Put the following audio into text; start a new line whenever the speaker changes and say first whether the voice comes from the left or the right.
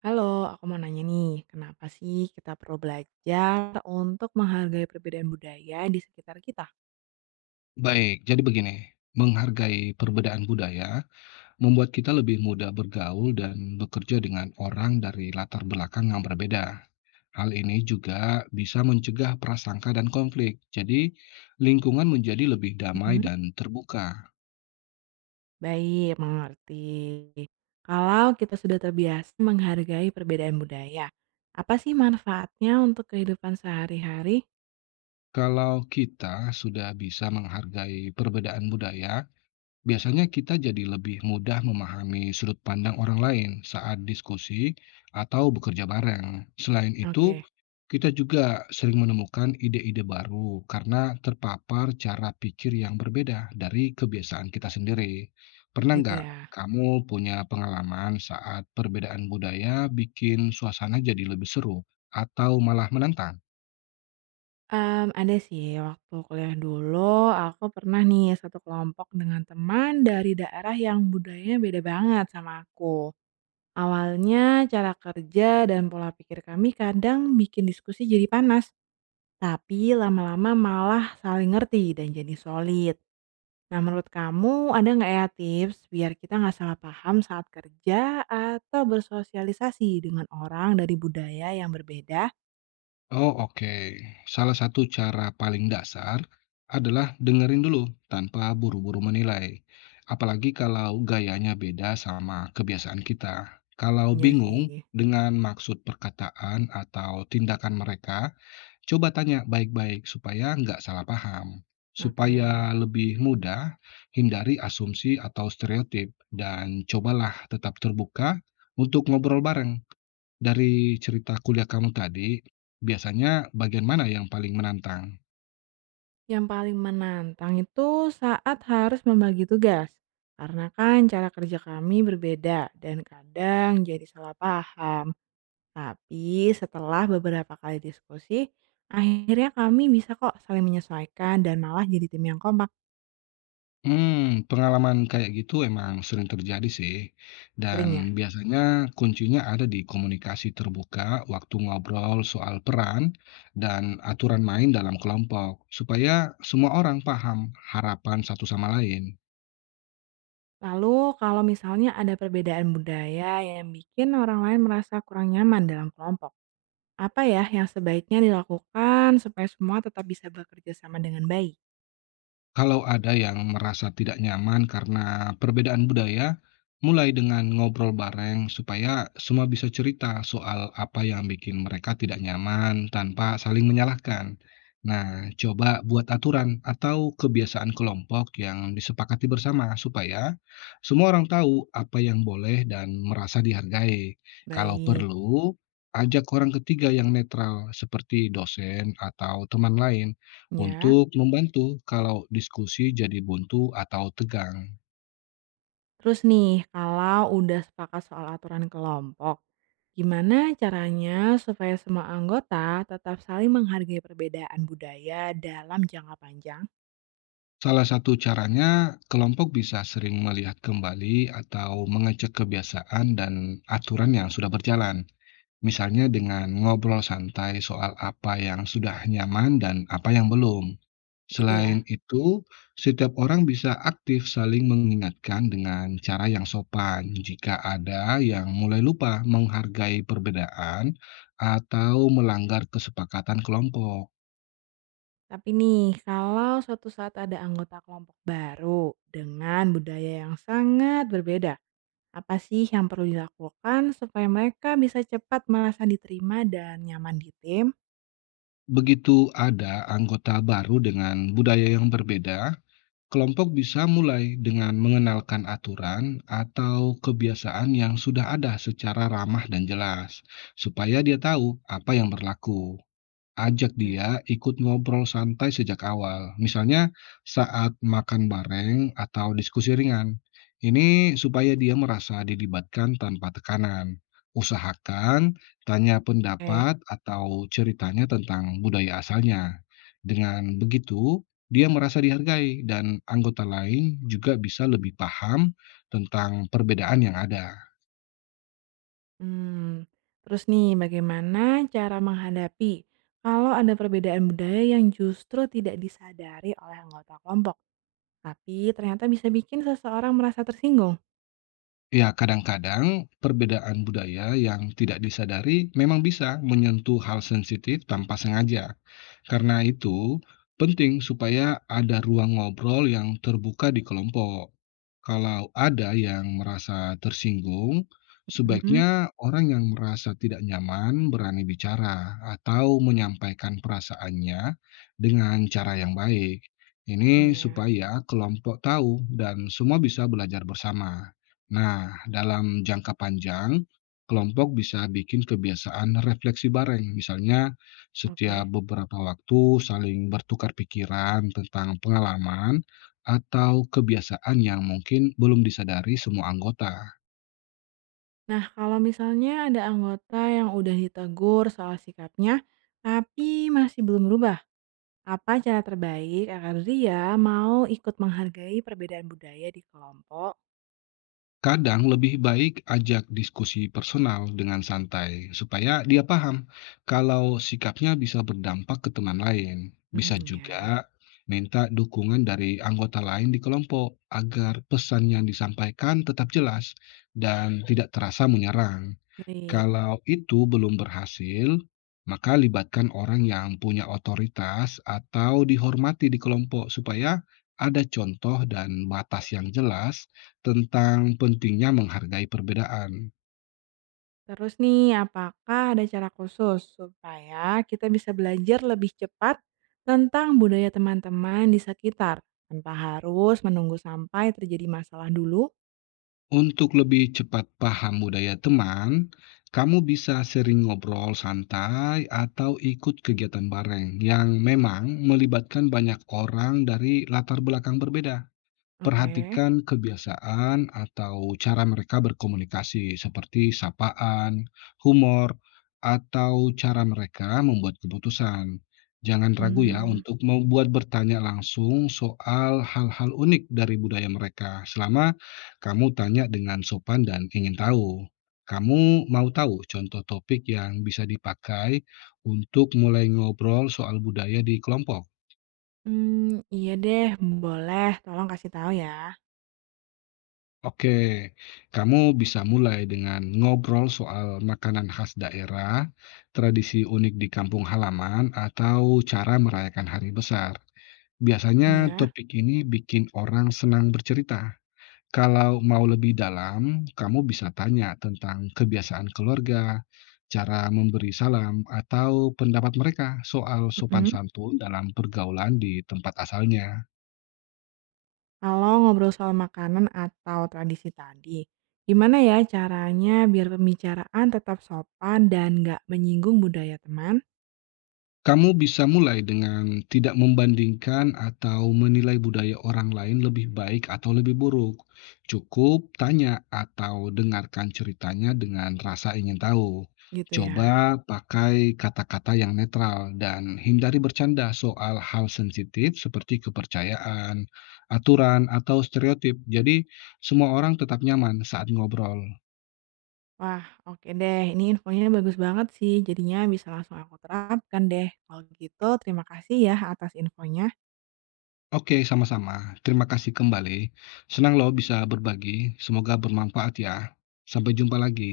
right: Halo, aku mau nanya nih, kenapa sih kita perlu belajar untuk menghargai perbedaan budaya di sekitar kita?
left: Baik, jadi begini, menghargai perbedaan budaya membuat kita lebih mudah bergaul dan bekerja dengan orang dari latar belakang yang berbeda. Hal ini juga bisa mencegah prasangka dan konflik. Jadi, lingkungan menjadi lebih damai
right: Mm-mm.
left: dan terbuka.
right: Baik, mengerti. Kalau kita sudah terbiasa menghargai perbedaan budaya, apa sih manfaatnya untuk kehidupan sehari-hari?
left: Kalau kita sudah bisa menghargai perbedaan budaya, biasanya kita jadi lebih mudah memahami sudut pandang orang lain saat diskusi atau bekerja bareng. Selain itu,
right: Oke,
left: kita juga sering menemukan ide-ide baru karena terpapar cara pikir yang berbeda dari kebiasaan kita sendiri. Pernah
right: gitu
left: nggak
right: ya.
left: kamu punya pengalaman saat perbedaan budaya bikin suasana jadi lebih seru atau malah menantang?
right: Ada sih, waktu kuliah dulu aku pernah nih satu kelompok dengan teman dari daerah yang budayanya beda banget sama aku. Awalnya cara kerja dan pola pikir kami kadang bikin diskusi jadi panas, tapi lama-lama malah saling ngerti dan jadi solid. Nah menurut kamu ada nggak ya tips biar kita nggak salah paham saat kerja atau bersosialisasi dengan orang dari budaya yang berbeda?
left: Oh oke, salah satu cara paling dasar adalah dengerin dulu tanpa buru-buru menilai. Apalagi kalau gayanya beda sama kebiasaan kita. Kalau
right: Iya
left: bingung
right: sih,
left: dengan maksud perkataan atau tindakan mereka, coba tanya baik-baik supaya nggak salah paham.
right: oke.
left: Supaya lebih mudah, hindari asumsi atau stereotip dan cobalah tetap terbuka untuk ngobrol bareng. Dari cerita kuliah kamu tadi, biasanya bagian mana yang paling menantang?
right: Yang paling menantang itu saat harus membagi tugas. Karena kan cara kerja kami berbeda dan kadang jadi salah paham. Tapi setelah beberapa kali diskusi, akhirnya kami bisa kok saling menyesuaikan dan malah jadi tim yang kompak,
left: Hmm, pengalaman kayak gitu emang sering terjadi sih, dan
right: sering ya.
left: biasanya kuncinya ada di komunikasi terbuka waktu ngobrol soal peran dan aturan main dalam kelompok, supaya semua orang paham harapan satu sama lain.
right: Lalu kalau misalnya ada perbedaan budaya yang bikin orang lain merasa kurang nyaman dalam kelompok, apa ya yang sebaiknya dilakukan supaya semua tetap bisa bekerja sama dengan baik?
left: Kalau ada yang merasa tidak nyaman karena perbedaan budaya, mulai dengan ngobrol bareng supaya semua bisa cerita soal apa yang bikin mereka tidak nyaman tanpa saling menyalahkan. Nah, coba buat aturan atau kebiasaan kelompok yang disepakati bersama supaya semua orang tahu apa yang boleh dan merasa dihargai. Kalau
right: Baik,
left: perlu, ajak orang ketiga yang netral seperti dosen atau teman lain
right: ya.
left: untuk membantu kalau diskusi jadi buntu atau tegang.
right: Terus nih, kalau udah sepakat soal aturan kelompok, gimana caranya supaya semua anggota tetap saling menghargai perbedaan budaya dalam jangka panjang
left: Salah satu caranya, kelompok bisa sering melihat kembali atau mengecek kebiasaan dan aturan yang sudah berjalan. Misalnya dengan ngobrol santai soal apa yang sudah nyaman dan apa yang belum.
right: gitu
left: Selain
right: ya?
left: itu, setiap orang bisa aktif saling mengingatkan dengan cara yang sopan jika ada yang mulai lupa menghargai perbedaan atau melanggar kesepakatan kelompok.
right: Tapi nih, kalau suatu saat ada anggota kelompok baru dengan budaya yang sangat berbeda, apa sih yang perlu dilakukan supaya mereka bisa cepat merasa diterima dan nyaman di tim?
left: Begitu ada anggota baru dengan budaya yang berbeda, kelompok bisa mulai dengan mengenalkan aturan atau kebiasaan yang sudah ada secara ramah dan jelas, supaya dia tahu apa yang berlaku. Ajak
right: Gitu ya.
left: dia ikut ngobrol santai sejak awal, misalnya saat makan bareng atau diskusi ringan. Ini supaya dia merasa dilibatkan tanpa tekanan. Usahakan tanya
right: Oke.
left: pendapat atau ceritanya tentang budaya asalnya. Dengan begitu, dia merasa dihargai dan anggota lain juga bisa lebih paham tentang perbedaan yang ada.
right: Hmm, terus nih bagaimana cara menghadapi kalau ada perbedaan budaya yang justru tidak disadari oleh anggota kelompok, tapi ternyata bisa bikin seseorang merasa tersinggung?
left: Ya, kadang-kadang perbedaan budaya yang tidak disadari memang bisa menyentuh hal sensitif tanpa sengaja. Karena itu, penting supaya ada ruang ngobrol yang terbuka di kelompok. Kalau ada yang merasa tersinggung,
right: Hmm,
left: sebaiknya orang yang merasa tidak nyaman berani bicara atau menyampaikan perasaannya dengan cara yang baik. Ini
right: ya,
left: supaya kelompok tahu dan semua bisa belajar bersama. Nah, dalam jangka panjang, kelompok bisa bikin kebiasaan refleksi bareng. Misalnya, setiap
right: oke.
left: beberapa waktu saling bertukar pikiran tentang pengalaman atau kebiasaan yang mungkin belum disadari semua anggota.
right: Nah, kalau misalnya ada anggota yang udah ditegur soal sikapnya, tapi masih belum berubah, apa cara terbaik agar dia mau ikut menghargai perbedaan budaya di kelompok?
left: Kadang lebih baik ajak diskusi personal dengan santai, supaya dia paham kalau sikapnya bisa berdampak ke teman lain. Bisa
right: Hmm, ya,
left: juga minta dukungan dari anggota lain di kelompok agar pesan yang disampaikan tetap jelas dan tidak terasa menyerang.
right: baik.
left: Kalau itu belum berhasil, maka libatkan orang yang punya otoritas atau dihormati di kelompok supaya ada contoh dan batas yang jelas tentang pentingnya menghargai perbedaan.
right: Terus nih, apakah ada cara khusus supaya kita bisa belajar lebih cepat tentang budaya teman-teman di sekitar tanpa harus menunggu sampai terjadi masalah dulu?
left: Untuk lebih cepat paham budaya teman, kamu bisa sering ngobrol santai atau ikut kegiatan bareng yang memang melibatkan banyak orang dari latar belakang berbeda.
right: Oke.
left: Perhatikan kebiasaan atau cara mereka berkomunikasi, seperti sapaan, humor, atau cara mereka membuat keputusan. Jangan ragu ya
right: Hmm,
left: untuk membuat bertanya langsung soal hal-hal unik dari budaya mereka, selama kamu tanya dengan sopan dan ingin tahu. Kamu mau tahu contoh topik yang bisa dipakai untuk mulai ngobrol soal budaya di kelompok?
right: iya deh, boleh tolong kasih tahu ya.
left: Oke, kamu bisa mulai dengan ngobrol soal makanan khas daerah, tradisi unik di kampung halaman, atau cara merayakan hari besar. Biasanya
right: Iya,
left: topik ini bikin orang senang bercerita. Kalau mau lebih dalam, kamu bisa tanya tentang kebiasaan keluarga, cara memberi salam, atau pendapat mereka soal sopan
right: mhm.
left: santun dalam pergaulan di tempat asalnya.
right: Kalau ngobrol soal makanan atau tradisi tadi, gimana ya caranya biar pembicaraan tetap sopan dan nggak menyinggung budaya teman?
left: Kamu bisa mulai dengan tidak membandingkan atau menilai budaya orang lain lebih baik atau lebih buruk. Cukup tanya atau dengarkan ceritanya dengan rasa ingin tahu.
right: Gitu ya.
left: Coba pakai kata-kata yang netral dan hindari bercanda soal hal sensitif seperti kepercayaan, aturan, atau stereotip. Jadi, semua orang tetap nyaman saat ngobrol.
right: Wah, oke deh. Ini infonya bagus banget sih. Jadinya bisa langsung aku terapkan deh. Kalau gitu, terima kasih ya atas infonya.
left: Oke, sama-sama. Terima kasih kembali. Senang loh bisa berbagi. Semoga bermanfaat ya. Sampai jumpa lagi.